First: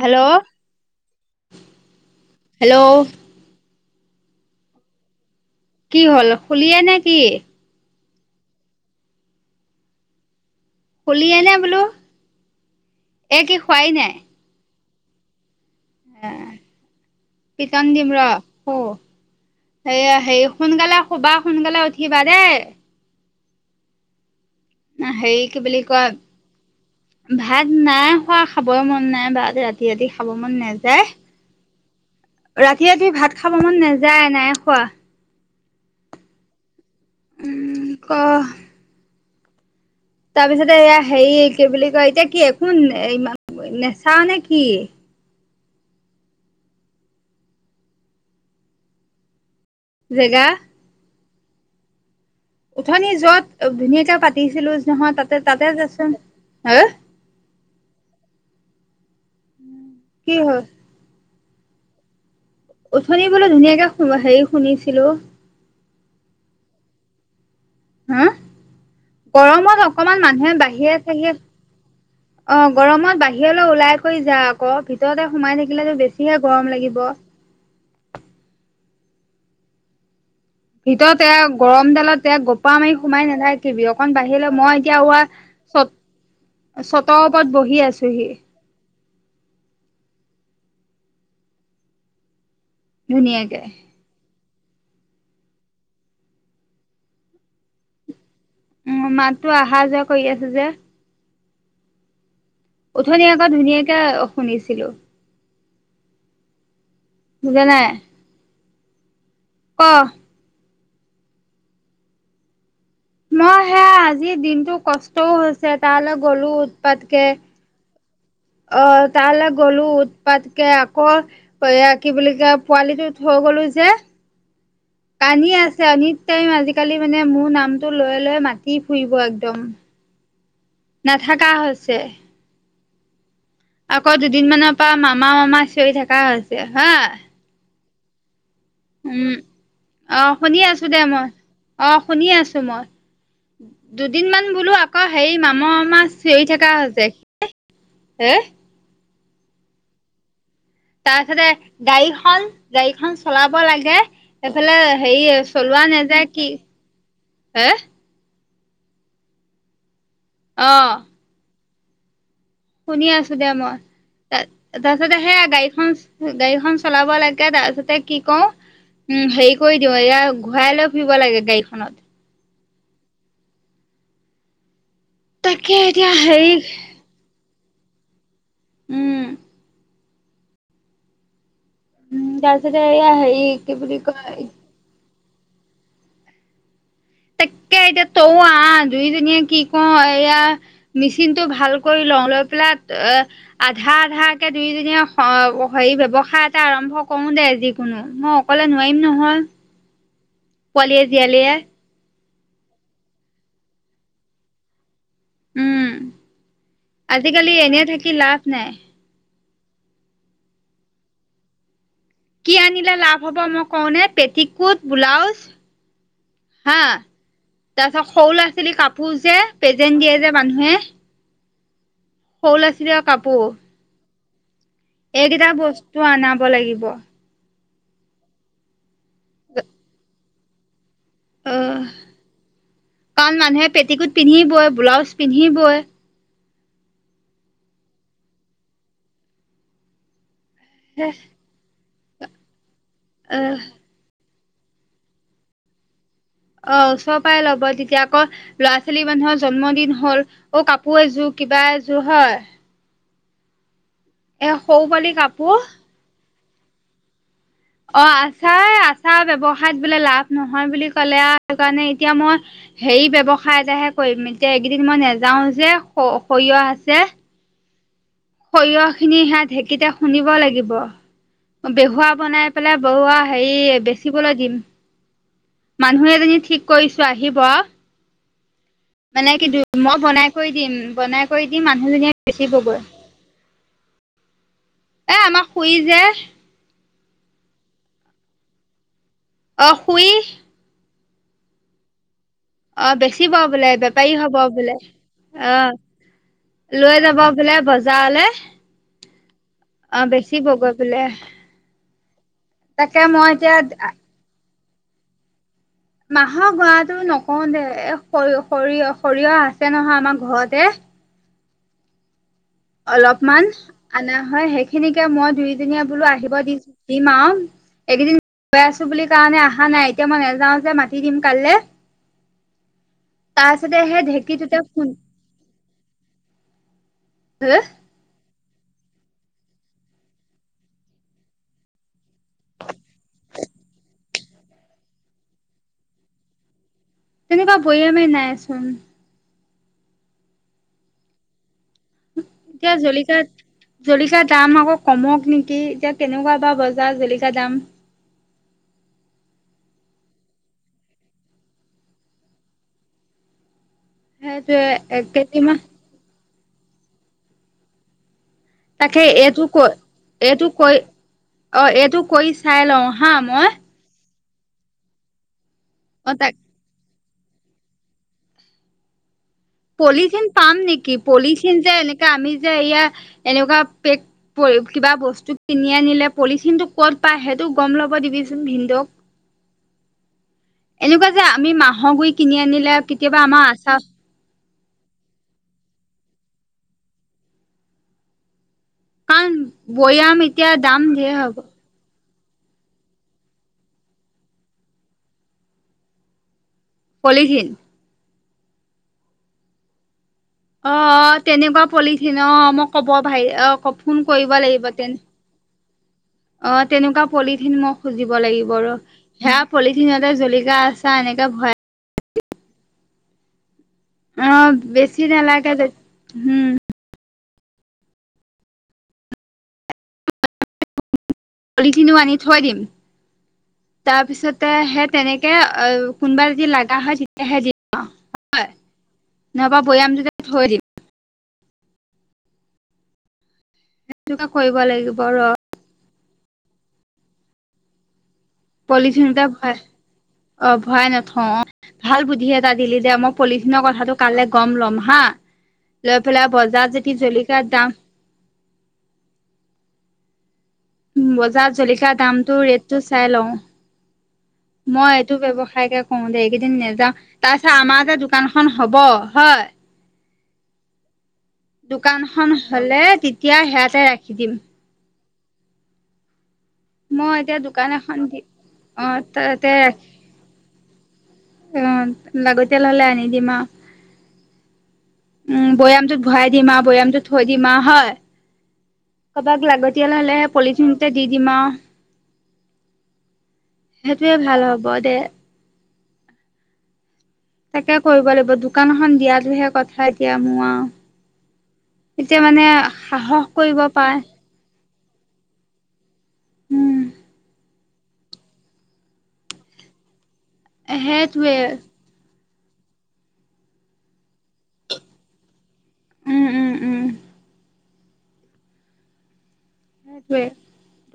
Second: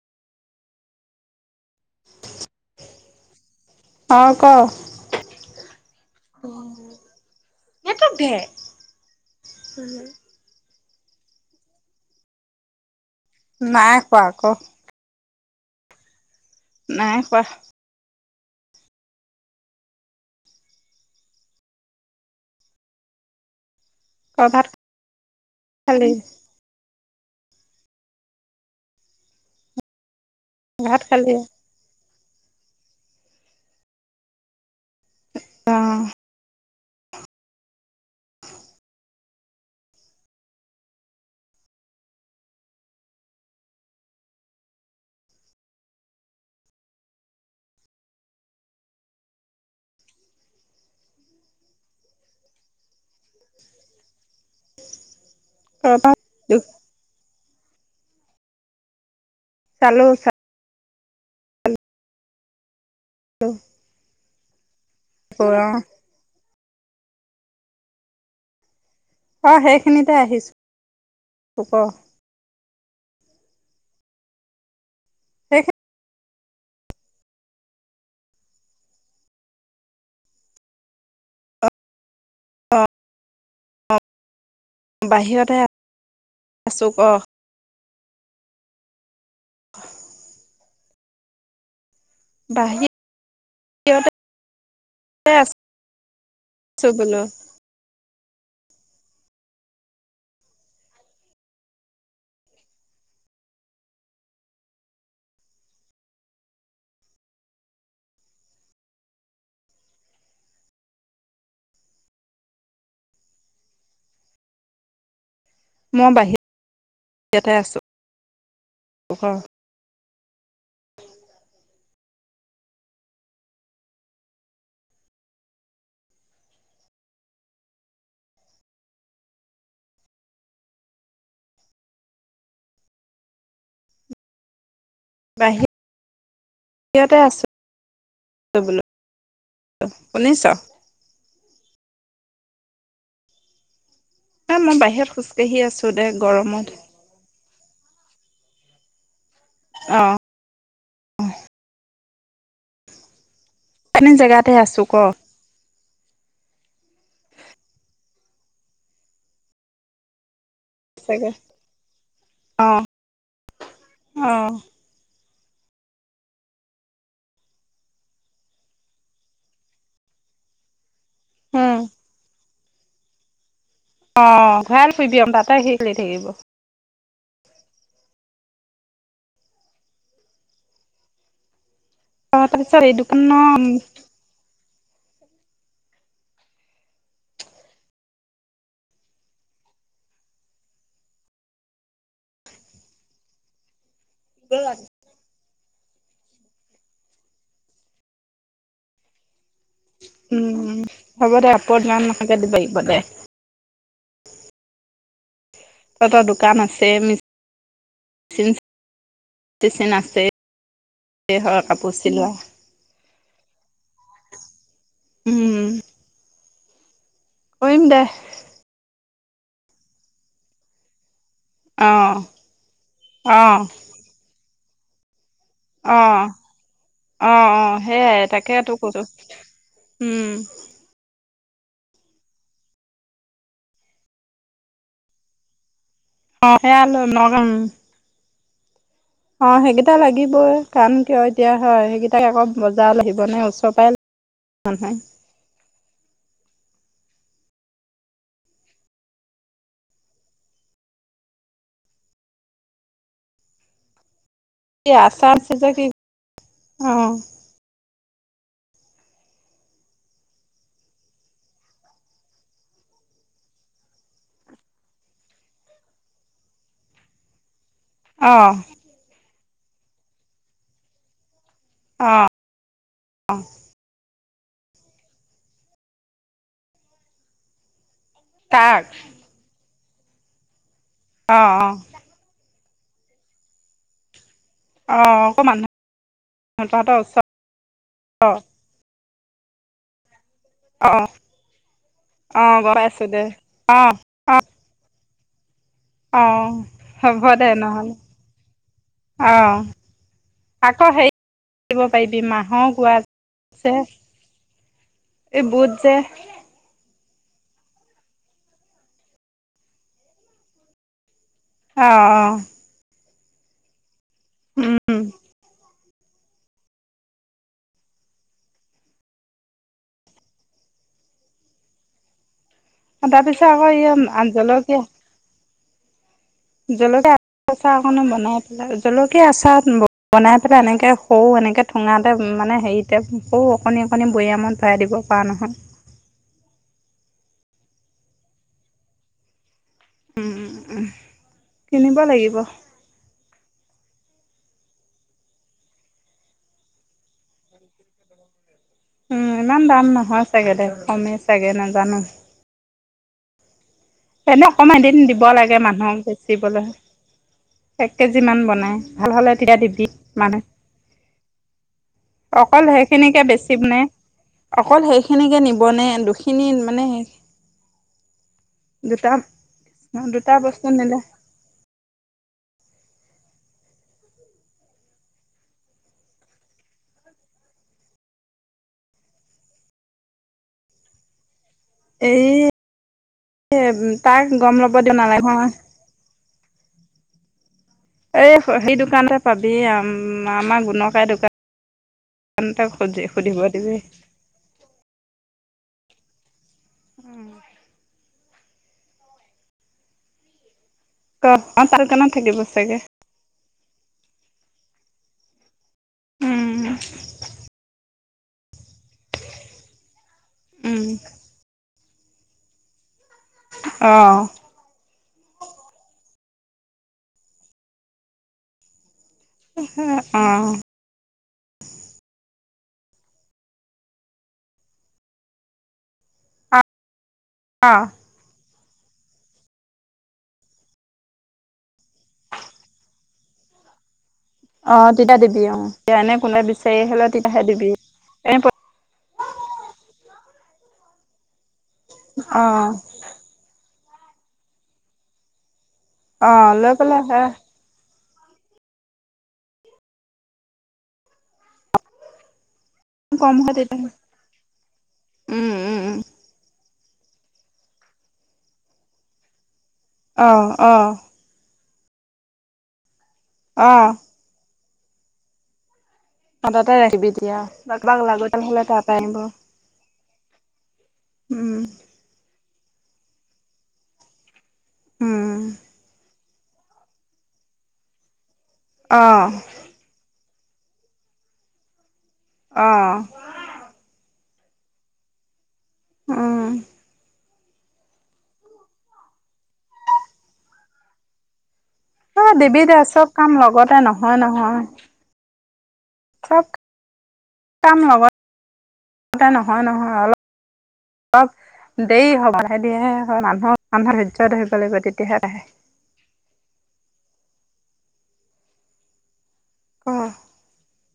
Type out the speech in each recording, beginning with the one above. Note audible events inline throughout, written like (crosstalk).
Hello hello অঁক কি হ'ল শুলিয়ে নে কি? নেত ভে (unintelligible) শুলিয়ে নে বোলো? এ কি খোৱাই নাই কোৱা আকৌ উ নাই কোৱা। পিতন দিম ৰ শু সেয়া হে সোনকালে শুবা সোনকালে উঠিবা দেই। কভাত হেৰি কি বুলি কয়? ভাত নাই খোৱা খাবই মন নাই ভাত ৰাতি ৰাতি খাব মন ভাত নাযায়। খালি অ ৰাতি ৰাতি ভাত খাব মন নেযায়, নাই খোৱা। অ উম, ক তাৰপিছতে এয়া হেৰি কি বুলি কয়, এতিয়া কি একো নেচাও নে কি? জেগা উথনি যত ধুনীয়াকে পাতিছিলো যে নহয় তাতে তাতে যাচোন। কৰবাত দুখ হ খালো কি হয়? উঠনি বোলে ধুনীয়াকে হেৰি শুনিছিলো। কৰা হা? অ গৰমত সেইখিনিতে অকমান মানুহে আহিছো বাহিৰে চাহিৰে ক অ গৰমত বাহিৰলৈ ওলাই কৰি যা আকৌ ভিতৰতে সোমাই সেইখিনি থাকিলেতটো বেছি বেছিহে গৰম লাগিব। ভিতৰত এ অ গৰম দালত এ গোপাল মাৰি সোমাই নাথাকিবি, অকণ বাহিৰলে মই এতিয়া বাহিৰতে চ আছো ক চত কত বহি আছোহি। (inaudible) বাহিৰ ধুনীয়াকে। সহতে আ আছো বন (unintelligible) উম, মাতটো অহা যোৱা কৰি আছে যে? উথনি আকৌ ধুনীয়াকে শুনিছিলো। বুজা নাই? ক তোমাৰ সেয়া আজি দিনতো কষ্টও হৈছে মই তালৈ গ'লো উৎপাতকে বাহিৰতে আছো অ ক তালে গ'লো উৎপাতকে আকৌ এয়া কি বুলি কয় পোৱালিটো থৈ গলো যে কানি আছে অনিত টাইম আজিকালি মানে মোৰ নামটো লৈ লৈ মাতি ফুৰিব একদম। নাথাকা হৈছে। আকৌ দুদিনমানৰ পৰা মামা মামা চিঞৰি থকা হৈছে হা, বাহিৰতে আছো বোলো উম আহ শুনিছ শুনি আছো দে মই, আহ শুনি আছো মই। দুদিন মান এ বোলো মই আকৌ বাহিৰত হেৰি খোজকাঢ়ি মামা আছো মামা দে চিঞৰি গৰমত থকা হৈছে, (unintelligible) অ তাৰপিছতে গাড়ীখন গাড়ীখন চলাব লাগে পানী জেগাতে এইফালে আছো ক হেৰি চলোৱা নেযায় কি হে? অ। (inaudible) অ শুনি আছো দে মই অ তা তাৰপিছতে সেয়া গাড়ীখন গাড়ীখন চলাব লাগে তাৰপিছতে কি কওঁ উম হেৰি কৰি দিও এয়া ঘূৰাই লৈ ফুৰিব লাগে উম গাড়ীখনত। অ (unintelligible) তাকে এতিয়া থাকিব অ হেৰি উম। উম তাৰপিছত তাৰপাছতে এই এয়া হেৰি দোকানৰ কি বুলি কয় তাকে এতিয়া তৌ আহ দুুইজনীয়ে কি কওঁ এয়া মেচিনটো ভালক লওঁ লৈ পেলাই, এ আধা আধাকে দুই জনীয়ে আ হেৰি ব্যয়ৱসায় এটা আৰম্ভ কৰো দে যিকোনো। মই অকলে নোৱাৰিম নহয়। উম পোৱালিয়ে হ'ব দে জীয়ালিয়ে (unintelligible) দিব লাগিব দে উম তহঁতৰ দোকান আছে মে আজিকালি এনে থাকি লাভ চিন নাই চিন আছে কাপোৰ চিলোৱা কি আনিলে লাভ হ'ব মই কওঁনে পেটিকোট, ব্লাউজ, উম হা কৰিম দে তাৰপাছত সৰু ল'ৰা-ছোৱালীৰ কাপোৰ যে পেজেন দিয়ে যে মানুহে অ। সৰু ল'ৰা-ছোৱালীৰ অ কাপোৰ এইকেইটা অ বস্তু আনাব লাগিব। অ অ সেইয়াই তাকে ত কৈছোঁ উম। অ কাৰণ মানুহে পেটিকোট পিন্ধিবয়, ব্লাউজ পিন্ধিবই, অ সেয়া (unintelligible) অ সেইকেইটা লাগিবই কাৰণ কিয় এতিয়া হয় সেইকেইটাক আকৌ বজাৰ আহিব নে আহ ওচৰ পাই অহ হয়। অ চবাই ল'ব তেতিয়া আকৌ ল'ৰা-ছোৱালী মানুহৰ জন্মদিন হ'ল, অ কাপোৰ এযোৰ, কিবা এযোৰ হয়। এ সৰু পোৱালি কাপোৰ (unintelligible) অ অ আচাৰ আচাৰ ব্যৱসায়ত বোলে লাভ নহয় বুলি কলে আৰু সেই কাৰণে এতিয়া মই হেৰি ব্যৱসায় এটাহে কৰিম। এতিয়া এইকেইদিন মই নেযাও যে সৰিয়হ আছে, অ অ সৰিয়হ খিনি সে ঢেঁকীতে খুন্দিব লাগিব, বেহুৱা অ বনাই পেলাই বহুৱা অ হেৰি বেচিবলৈ দিম। মানুহ এজনী ঠিক কৰিছো আহিব তাক। মানে কিন্তু মই বনাই কৰি দিম, বনাই অ কৰি দি অ মানুহজনীয়ে বেছি বগৈ। অ আকৌ মানুহ তহতৰ ওচৰত অ। অ শুই। অ'। গম অ পাইছো দে বেচিব বোলে, অ বেপাৰী অ হব বোলে অ। লৈ যাব হ'ব দে বোলে নহ'লে বজাৰলে। অ। অ বেছিব গৈ পিলে কৰিব পাৰিবি মাহক তাকে মই এতিয়া আ এই বোত যে আহ গোৱাটো নকওঁ দে এ সৰিয়হ সৰিয়হ সৰিয়হ আছে নহয় আমাৰ ঘৰতে। অ অ। অলপমান আনা হয় উম সেইখিনিকে মই দুইজনীয়া বোলো আহিব দি দিম আৰু এইকেইদিন গৈ আছো বুলি কাৰণে আহা নাই এতিয়া মই নাযাওঁ যে মাতি দিম কাইলে। অ তাৰ পিছত আকৌ ই সেই আন আন ঢেঁকীটোতে জলকীয়া খুন জল হ (inaudible) মানে বনাই পেলাই জলকীয়া আচাৰত বনাই পেলাই এনেকৈ সৰু এনেকৈ ঠোঙাতে মানে হেৰি তেওঁকৌ অকণি অকণি বৈয়ামত ভৰাই দিব পৰা নহয়। তেনেকুৱা বয়ামে নাইচোন। উম উম উম, কিনিব লাগিব। এতিয়া জলিকাত জলিকা দাম আকৌ কমক নেকি এতিয়া কেনেকুৱা বা বজাৰ জলিকা দাম? উম, ইমান দাম নহয় চাগে দে কমেই চাগে নাজানো? এনে সেইটোৱে অকমান এক এদিন দিব কেজি লাগে মান মানুহক বেচিবলৈ। এক কেজিমান বনাই, তাকে ভাল হ'লে এইটো তেতিয়া ক দিবি মানে। এইটো কৈ অ এইটো কৰি চাই অকল লওঁ হা সেইখিনিকে মই বেছিম নে? অকল সেইখিনিকে নিব নে অ তাক দুখিনি মানে দুটা পলিথিন দুটা পাম বস্তু নেকি নিলে পলিথিন যে এনেকা আমি যে এয়া এনেকুৱাে পেক পলি কিবা বস্তু কিনি আনিলে পলিথিনটো ক'ত পায় সেইটো গম লব দিবিচোন ভিনদেওক? এনেকুৱা যে আমি মাহৰ গুৰি কিনি আনিলে আৰু কেতিয়াবা আমাৰ আচাৰ তাৰ গম ল'ব দিয় নালাগে নহয়। এই সেই দোকানতে কাৰণ পাবি আম বৈয়াম এতিয়া আমাৰ দাম গুণকাই ধেৰ হ'ব দোকান। কাণ তাক সুজি সুধিব দিবি। পলিথিন? অ ক তেনেকুৱা অ' তাৰ দোকানত পলিথিন, থাকিব অ মই চাগে ক'ব ভাই আ কব ফোন কৰিব লাগিব তেন, অ উম, তেনেকুৱা পলিথিন মই খুজিব লাগিব ৰ, সেয়া পলিথিনতে জলিকা উম, আচাৰ এনেকে ভৰা অ। অ বেছি নেলাগে বেছ উম। ওহু অ। পলিথিনো আনি থৈ দিম। তাৰ পিছতে সেই তেনেকে অ কোনোবা যদি লাগা হয় এহেজ যি অ হয় নহবা বৈয়ামতোতে থৈ দিম সেইটো কা কৈব অ তেতিয়া দিবি অ তেতিয়া এনে কোনে বিচাৰি আহিলে তেতিয়াহে দিবি এ প পলিথিনটা ভৱাই অ ভৱাই নথওঁ অ ভাল বুদ্ধি অ এটা দিলি দে মোক পলিথিনৰ কথাটো কালে গম ল'ম হা লৈ অ পেলাই লৈ বজাৰত যতি পেলাই হে জলিকীয়া দাম বজা জলকীয়া দামটো ৰেট টো চাই লওঁ কম হয় তেতিয়া মই এইটো উম উম ব্যৱসায়কে ক উম দে এইকেইদিন নেযাও তাৰছত আমাৰ যে দোকানখন হব হয় অ অ দোকানখন হলে তেতিয়া অ সেয়াতে ৰাখি দিম অ তাতে ৰাখিবি মই দিয়া এতিয়া দোকান বা এখন কাবাক দি লাগতিয়াল তাতে আহিব অ উম লাগতিয়াল হলে আনি দিম আউ উম বৈয়ামটো ভয়াই দিম আউ বৈয়ামটো থৈ দিম আউ হয় অহ কাৰবাক লাগতিয়াল হ'লে হে পলিথিনতে দি দিম আউ অ সেইটোয়ে ভাল হ'ব দে উ তাকে কৰিব লাগিব দোকানখন দিয়াতোহে কথা এতিয়া মোৰ আউ এ দিবি দে চব সাহস কাম কৰিব লগতে পাই নহয় নহয় চব উম কাম লগত নহয় নহয় অলপ এ হেতুৱে দেই হ লাহে ধীয়ে হে হয় মানুহৰ মানুহৰ ধৈৰ্য ধৰিব লাগিব তেতিয়াহে আহে উম উম উম অ সেইটোয়ে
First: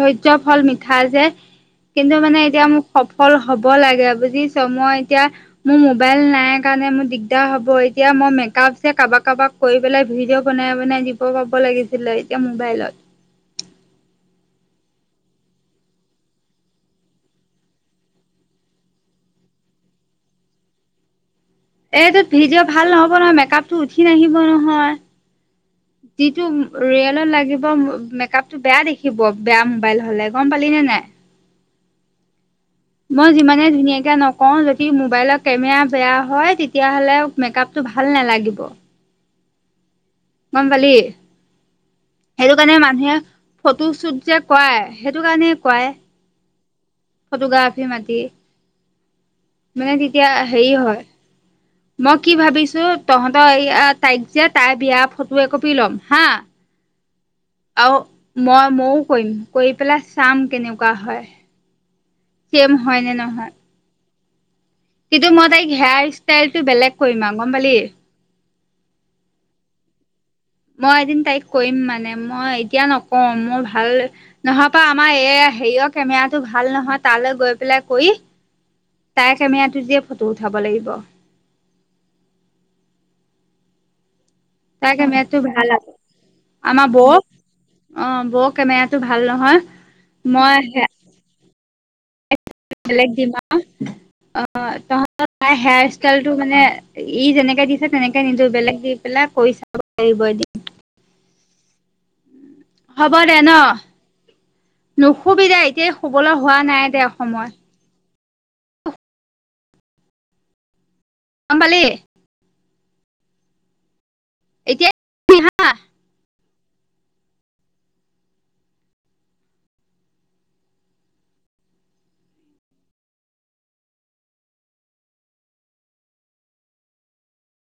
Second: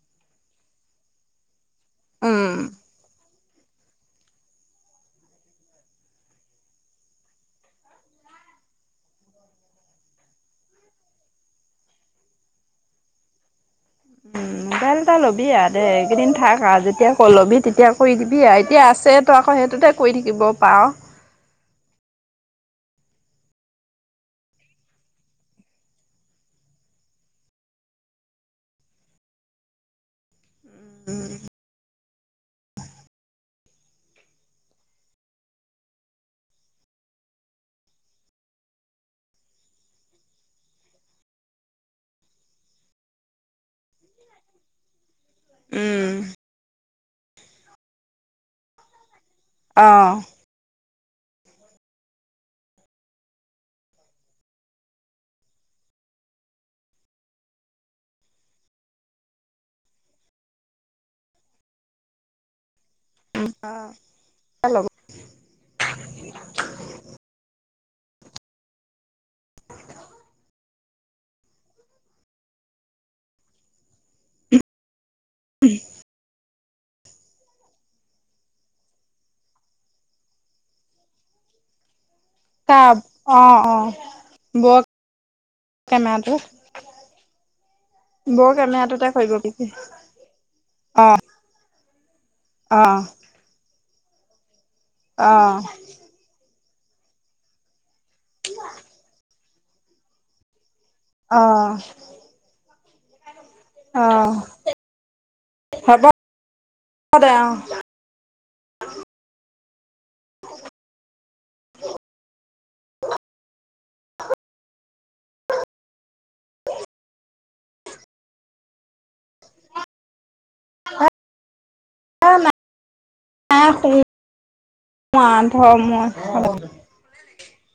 ধৈৰ্যৰ ফল মিঠা যে কিন্তু মানে উম এতিয়া মোক সফল হ'ব লাগে বুজিছ মই এতিয়া মো মোবাইল নাই কাৰণে মোৰ দিগদাৰ হ'ব (unintelligible) কৈ পেলাই ভিডিঅ' বনাই বনাই দিব পাব লাগিছিলে এতিয়া মোবাইলত উম (unintelligible) মোবাইল এটা ল'বি আ দে এইকেইদিন থাক আ যেতিয়া ক ল'বি তেতিয়া কৰি দিবি আ এতিয়া আছে ত আকৌ সেইটোতে কই থাকিব পাৱ এইটোত ভিডিঅ' ভাল নহব নহয় মেকআপ টো উঠি নাহিব নহয় যিটো ৰিয়েলত লাগিব অ মেকআপ টো বেয়া দেখিব বেয়া মবাইল হ'লে গম পালি নে নাই মই যিমানে ধুনীয়াকে ন কওঁ যদি মোবাইলৰ কেমেৰা বেয়া হয় তেতিয়াহ'লে মেকআপতটো ভাল নালাগিব গম পালি সেইটো কাৰণে মানুহে ফটো শ্বুট যে কৱায় সেইটো কাৰণে কৱাই ফটোগ্ৰাফী মাতি অ মানে তেতিয়া হেই হয় ম কি ভাবিছো তহঁতৰ এইয়া তাইক যে তাইৰ বিয়া ফটো এক কপি ল'ম হা (inaudible) আও মই ময়ো কৰিম কৰি পেলাই চাম কেনেকুৱা হয় চেম হয় নে ন অ এ লগ কিন্তু মই তাইক হেয়াৰ ষ্টাইল টো বেলেগ কৰিম আউ গম পালি মই এদিন তাইক কৰিম মানে মই এতিয়া নকওঁ মোৰ ভাল নহয় পা আমাৰ এইয়াই হেৰিয় কেমেৰাটো ভাল নহয়। তালৈ গৈ পেলাই কৰি তাইৰ কেমেৰাটো দিয়ে ফটো উঠাব লাগিব। তাপ, অঁ অঁ। তাইৰ কেমেৰাটো ভাল আও। আমাৰ বৌৰ---া অঁ, বৰ বৌৰ কেমেৰাটো কেমেৰাটোতে ভাল কৰিব পাৰিবি নহয়। মই সেয়া অ অ বেলেগ দিমা অঁ তহঁতৰ অ তাই হেয়াৰ ষ্টাইলটো মানে, ই যেনেকে দিছে তেনেকে নিজে বেলেগ দি পেলাই কৰি চাব পাৰিব এদিম। অঁ হ'ব দে ন'। অ' নুশুবি দেই, এতিয়া হ'ব শুবলৈ হোৱা নাই দে অসময়ত। অ গম পালি? এতিয়াই। বহুত। হত অ মা। আ শুম। মা ঘৰত মই শুম।